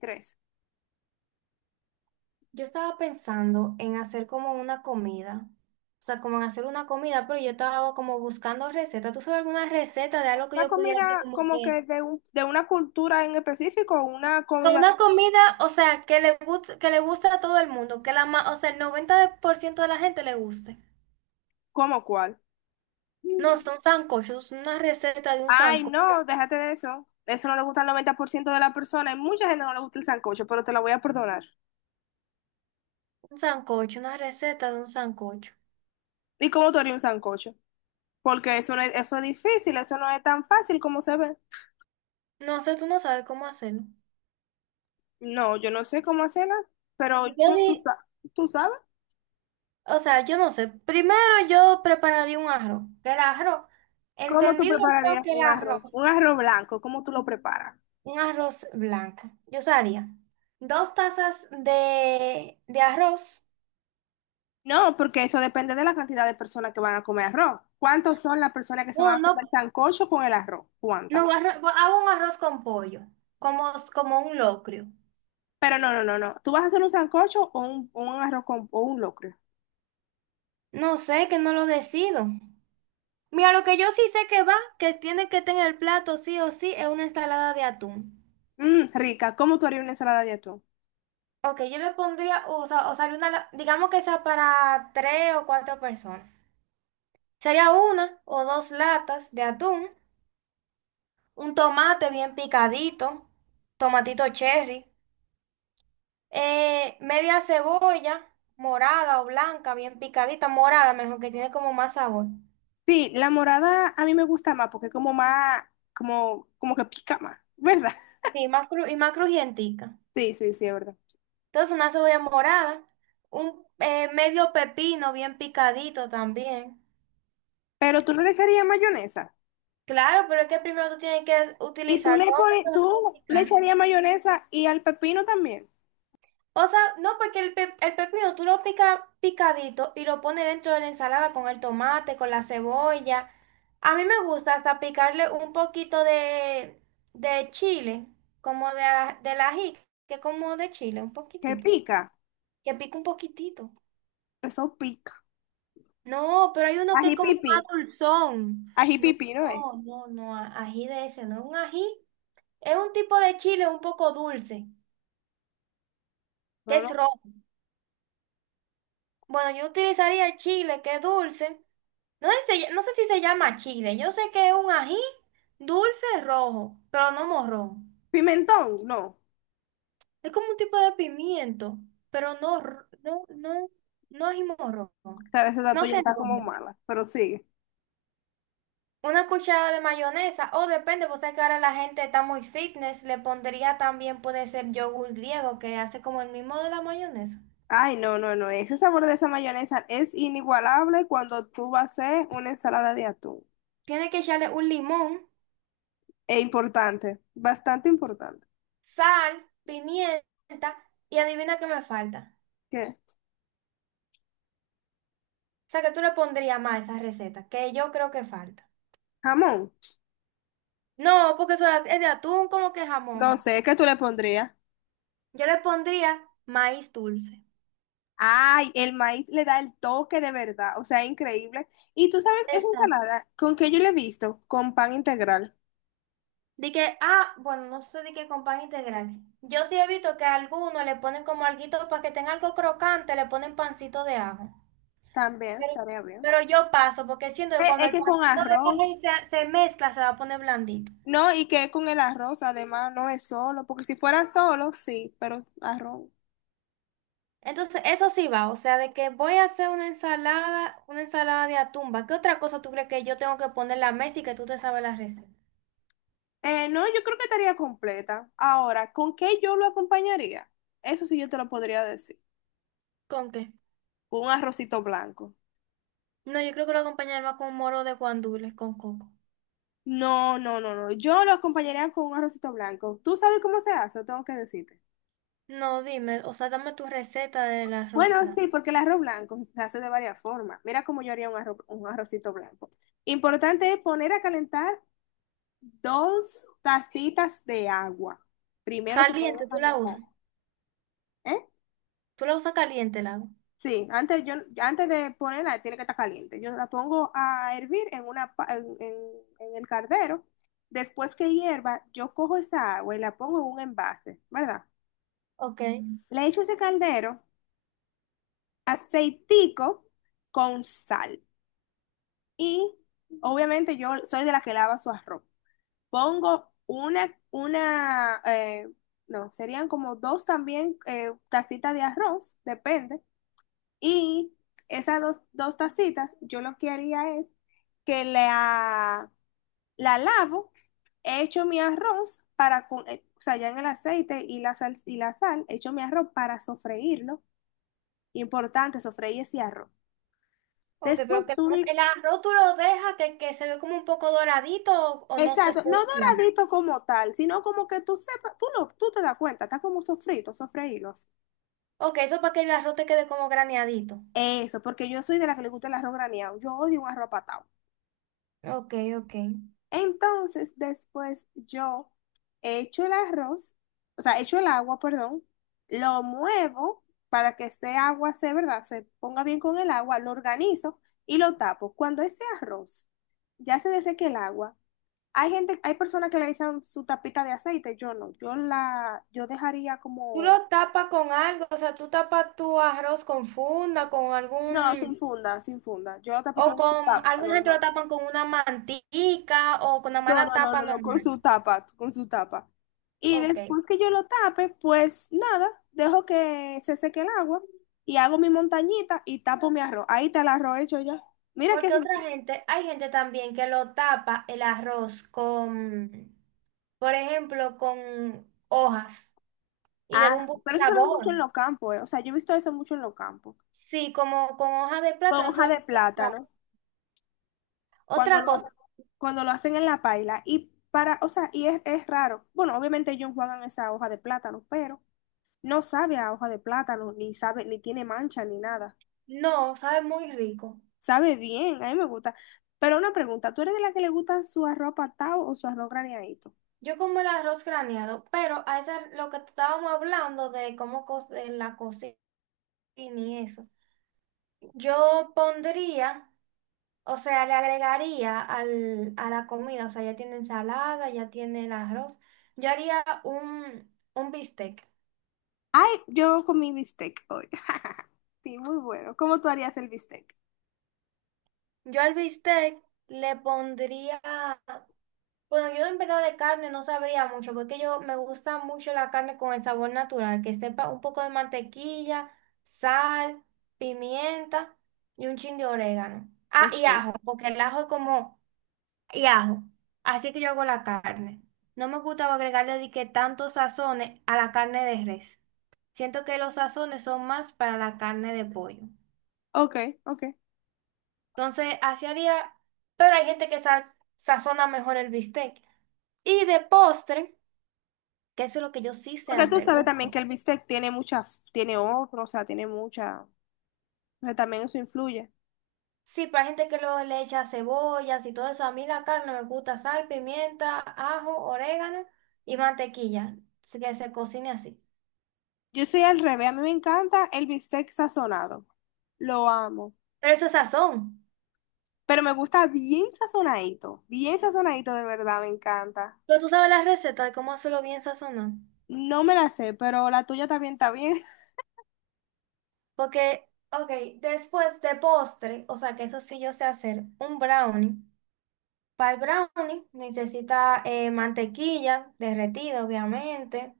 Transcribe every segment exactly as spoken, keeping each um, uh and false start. Tres. Yo estaba pensando en hacer como una comida, o sea, como en hacer una comida, pero yo estaba como buscando recetas. ¿Tú sabes alguna receta de algo que ¿Una yo pudiera hacer comida como como que... que de, un- de una cultura en específico o una Pero comida una comida, o sea, que le guste, que le guste a todo el mundo, que la ma- o sea, el noventa por ciento de la gente le guste. como cuál? No, son sancochos, una receta de un Ay, sancocho, no, déjate de eso. Eso no le gusta al noventa por ciento de la persona. Hay mucha gente que no le gusta el sancocho, pero te la voy a perdonar. un sancocho, una receta de un sancocho. ¿Y cómo tú harías un sancocho? Porque eso, no es, eso es difícil, eso no es tan fácil como se ve. No sé, tú no sabes cómo hacerlo. No, yo no sé cómo hacerla, pero Yo tú, tú, di- sa- tú sabes O sea, yo no sé. Primero yo prepararía un arroz. Que El arroz, cómo tú entendido yo prepararías que El un arroz, arroz. Un arroz blanco, ¿cómo tú lo preparas? un arroz blanco. Yo usaría dos tazas de, de arroz. No, porque eso depende de la cantidad de personas que van a comer arroz. ¿Cuántos son las personas que se van Bueno, a no, comer sancocho con el arroz? ¿Cuántas? no, arroz- Bueno, hago un arroz con pollo, como, como un locrio. Pero no, no, no, no. ¿Tú vas a hacer un sancocho o un, o un arroz con, o un locrio? No sé, que no lo decido. Mira, lo que yo sí sé que va, que tiene que tener el plato sí o sí, es una ensalada de atún. Mm, rica. ¿Cómo tú harías una ensalada de atún? Ok, yo le pondría, o sea, o sea, una, la- digamos que sea para tres o cuatro personas. Sería una o dos latas de atún, un tomate bien picadito, tomatito cherry, eh, media cebolla morada o blanca, bien picadita, morada mejor, que tiene como más sabor. Sí, la morada a mí me gusta más porque es como más, como, como que pica más, ¿verdad? Sí, más cru- y más crujientica. Sí, sí, sí, es verdad. Entonces una cebolla morada, un eh, medio pepino bien picadito también. Pero tú no le echarías mayonesa. Claro, pero es que primero tú tienes que Y tú utilizar le todo pones, lo que vas a tú le picar. echarías mayonesa y al pepino también, O sea, no, porque el, pe el pepino tú lo picas picadito y lo pones dentro de la ensalada con el tomate, con la cebolla. A mí me gusta hasta picarle un poquito de, de chile, como de, a- del ají, que es como de chile, un que poquitito. pica. Que pica un poquitito. Eso pica. No, pero hay uno que es Ají como pipí. más dulzón. Ají No, pipí, ¿no es? no, no, no, a- ají de ese, no es un ají. Es un tipo de chile un poco dulce, que Pero no. es rojo. Bueno, yo utilizaría el chile, que es dulce. No sé, si se- no sé si se llama chile. Yo sé que es un ají dulce rojo, pero no morrón. Pimentón, no. O Es como un tipo de pimiento, pero no, r- no, no, no ají morrón. sea, esa No tuya sé el está como nombre. mala, pero sigue. Una cucharada de mayonesa, o depende, vos sabés que ahora la gente está muy fitness, le pondría también, puede ser yogur griego, que hace como el mismo de la mayonesa. Ay, no, no, no. Ese sabor de esa mayonesa es inigualable cuando tú vas a hacer una ensalada de atún. Tiene que echarle un limón, Es importante, bastante importante. sal, pimienta, y adivina qué me falta. ¿Qué? O sea, que tú le pondrías más a esa receta, que yo creo que falta. Jamón. No, porque eso es de atún como que No jamón. sé, ¿qué tú le pondrías? Yo le pondría maíz dulce. Ay, el maíz le da el toque de verdad, o sea, increíble. Y tú sabes, esa Exacto. ensalada, ¿con qué yo le he visto? Con pan integral. De que, ah, bueno, no sé de qué con pan integral. Yo sí he visto que a algunos le ponen como alguito para que tenga algo crocante, le ponen pancito de ajo. También, Pero, estaría bien. pero yo paso, porque siento que Es, cuando es el que con pancito de ajo arroz. se, se mezcla, se va a poner blandito. No, y que es con el arroz, además, no es solo, porque si fuera solo, sí, pero arroz. Entonces, eso sí va, o sea, de que voy a hacer una ensalada, una ensalada de atumba. ¿Qué otra cosa tú crees que yo tengo que poner en la mesa y que tú te sabes la receta? Eh, no, yo creo que estaría completa. Ahora, ¿con qué yo lo acompañaría? Eso sí yo te lo podría decir. ¿Con qué? Un arrocito blanco. No, yo creo que lo acompañaré más con un moro de guandules con coco. No, no, no, no. Yo lo acompañaría con un arrocito blanco. ¿Tú sabes cómo se hace? ¿O tengo que decirte? No, dime, o sea, dame tu receta del Bueno, arroz blanco. sí, porque el arroz blanco se hace de varias formas. Mira cómo yo haría un arro- un arrocito blanco. Importante es poner a calentar dos tacitas de agua. Primero se ponen Caliente, a tú la calentar. usas. ¿Eh? Tú la usas caliente, el agua. Sí, antes, yo, antes de ponerla tiene que estar caliente. Yo la pongo a hervir en, una, pa- en, en- en el cardero. Después que hierva, yo cojo esa agua y la pongo en un envase, ¿verdad? Ok. Le echo ese caldero aceitico con sal. Y obviamente yo soy de la que lava su arroz. Pongo una, una, eh, no, serían como dos también, eh, tacitas de arroz, depende. Y esas dos, dos tacitas, yo lo que haría es que la, la lavo, echo mi arroz para, con- eh, o sea, ya en el aceite y la sal, y la sal, echo mi arroz para sofreírlo. Importante, sofreír ese arroz. Ok, Después pero que tú, le- el arroz tú lo dejas que, que se ve como un poco doradito o, o no se exacto, esté no blanco. doradito como tal, sino como que tú sepas, tú lo, tú te das cuenta, está como sofrito, sofreírlo. Así. Ok, eso es para que el arroz te quede como graneadito. Eso, porque yo soy de la que le gusta el arroz graneado. Yo odio un arroz patado. Ok, ok. Entonces, después yo echo el arroz, o sea, echo el agua, perdón, lo muevo para que ese agua se, ¿verdad? Se ponga bien con el agua, lo organizo y lo tapo. Cuando ese arroz ya se deseque el agua, hay gente, hay personas que le echan su tapita de aceite, yo no, yo la, yo dejaría Tú como, lo tapas con algo, o sea, tú tapas tu arroz con funda, con no, sin algún, funda, sin funda, yo lo tapo o con su con, tapa, alguna gente lo normal. tapan con una mantica o con una No, no, mala no, tapa no, no, con normal. su tapa, con su tapa. Y Ok. después que yo lo tape, pues nada, dejo que se seque el agua y hago mi montañita y tapo mi arroz. Ahí está el arroz hecho ya. Mira que Porque otra gente, hay gente también que lo tapa el arroz con, por ejemplo, con hojas y ah, le da un buen pero eso se ve mucho sabor. en los campos, eh. O sea, yo he visto eso mucho en los campos. Sí, como con hojas de Con plátano, hoja eso es de lo que sabe. plátano, cuando Otra lo, cosa, cuando lo hacen en la paila. Y para, o sea, y es, es raro. Bueno, obviamente ellos juegan esa hoja de plátano, pero no sabe a hoja de plátano, ni sabe, ni tiene mancha, ni nada. no, sabe muy rico. Sabe bien, a mí me gusta. Pero una pregunta, ¿tú eres de la que le gusta su arroz patado o su arroz graneadito? Yo como el arroz graneado, pero a esa, lo que estábamos hablando de cómo co- de la cocina y eso, yo pondría, o sea, le agregaría al, a la comida, o sea, ya tiene ensalada, ya tiene el arroz, yo haría un, un bistec. Ay, yo comí bistec hoy. Sí, muy bueno. ¿Cómo tú harías el bistec? Yo al bistec le pondría. Bueno, yo en verdad de carne no sabría mucho, porque yo me gusta mucho la carne con el sabor natural, que sepa un poco de mantequilla, sal, pimienta y un chin de orégano. Ah, y Ok, ajo, porque el ajo es como, y ajo. Así que yo hago la carne. No me gusta agregarle de que tantos sazones a la carne de res. Siento que los sazones son más para la carne de pollo. ok, ok. Entonces, así haría, pero hay gente que sa- sazona mejor el bistec. Y de postre. Que eso es lo que yo sí sé Porque tú hacer sabes un también poco. que el bistec tiene muchas tiene otro, o sea, tiene mucha, o sea, también eso influye. Sí, para gente que luego le echa cebollas y todo eso, a mí la carne me gusta sal, pimienta, ajo, orégano y mantequilla, así que se cocine así. Yo soy al revés, a mí me encanta el bistec sazonado. Lo amo. Pero eso es sazón. Pero me gusta bien sazonadito, bien sazonadito de verdad, me encanta. Pero tú sabes la receta de cómo hacerlo bien sazonado. No me la sé, pero la tuya también está bien. Porque, ok, después de postre, o sea que eso sí yo sé hacer, un brownie. Para el brownie necesita eh, mantequilla derretida, obviamente,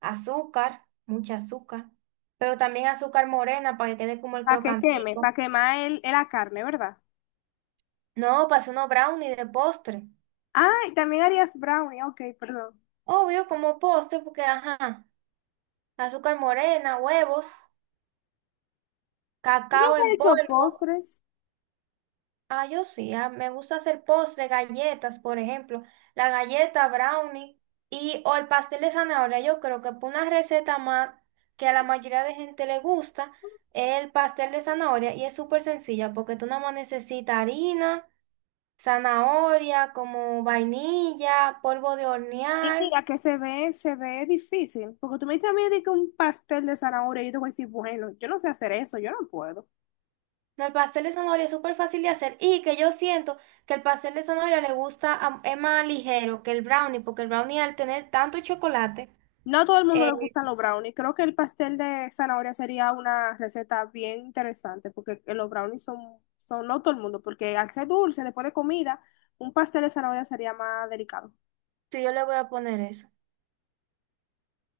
azúcar, mucha azúcar, pero también azúcar morena para que quede como el Para que queme, crocantico. para quemar el, la carne, ¿verdad? No, para hacer unos brownies de postre. Ah, y también harías brownie, ok, perdón. Obvio, como postre, porque ajá, azúcar morena, huevos, Yo cacao nunca he en hecho polvo. postres. Ah, yo sí, ah, me gusta hacer postres, galletas, por ejemplo, la galleta, brownie y o el pastel de zanahoria. Yo creo que por una receta más que a la mayoría de gente le gusta es el pastel de zanahoria y es súper sencilla porque tú nada más necesitas harina, zanahoria, como vainilla, polvo de Y hornear. mira que se ve, se ve difícil. Porque tú me dices a mí de que un pastel de zanahoria, yo te voy a decir, bueno, yo no sé hacer eso, yo no puedo. No, el pastel de zanahoria es súper fácil de hacer y que yo siento que el pastel de zanahoria le gusta, a- es más ligero que el brownie porque el brownie al tener tanto chocolate. No a todo el mundo le gustan los brownies. Creo que el pastel de zanahoria sería una receta bien interesante, porque los brownies son, son no todo el mundo, porque al ser dulce, después de comida, un pastel de zanahoria sería más delicado. Sí, yo le voy a poner eso.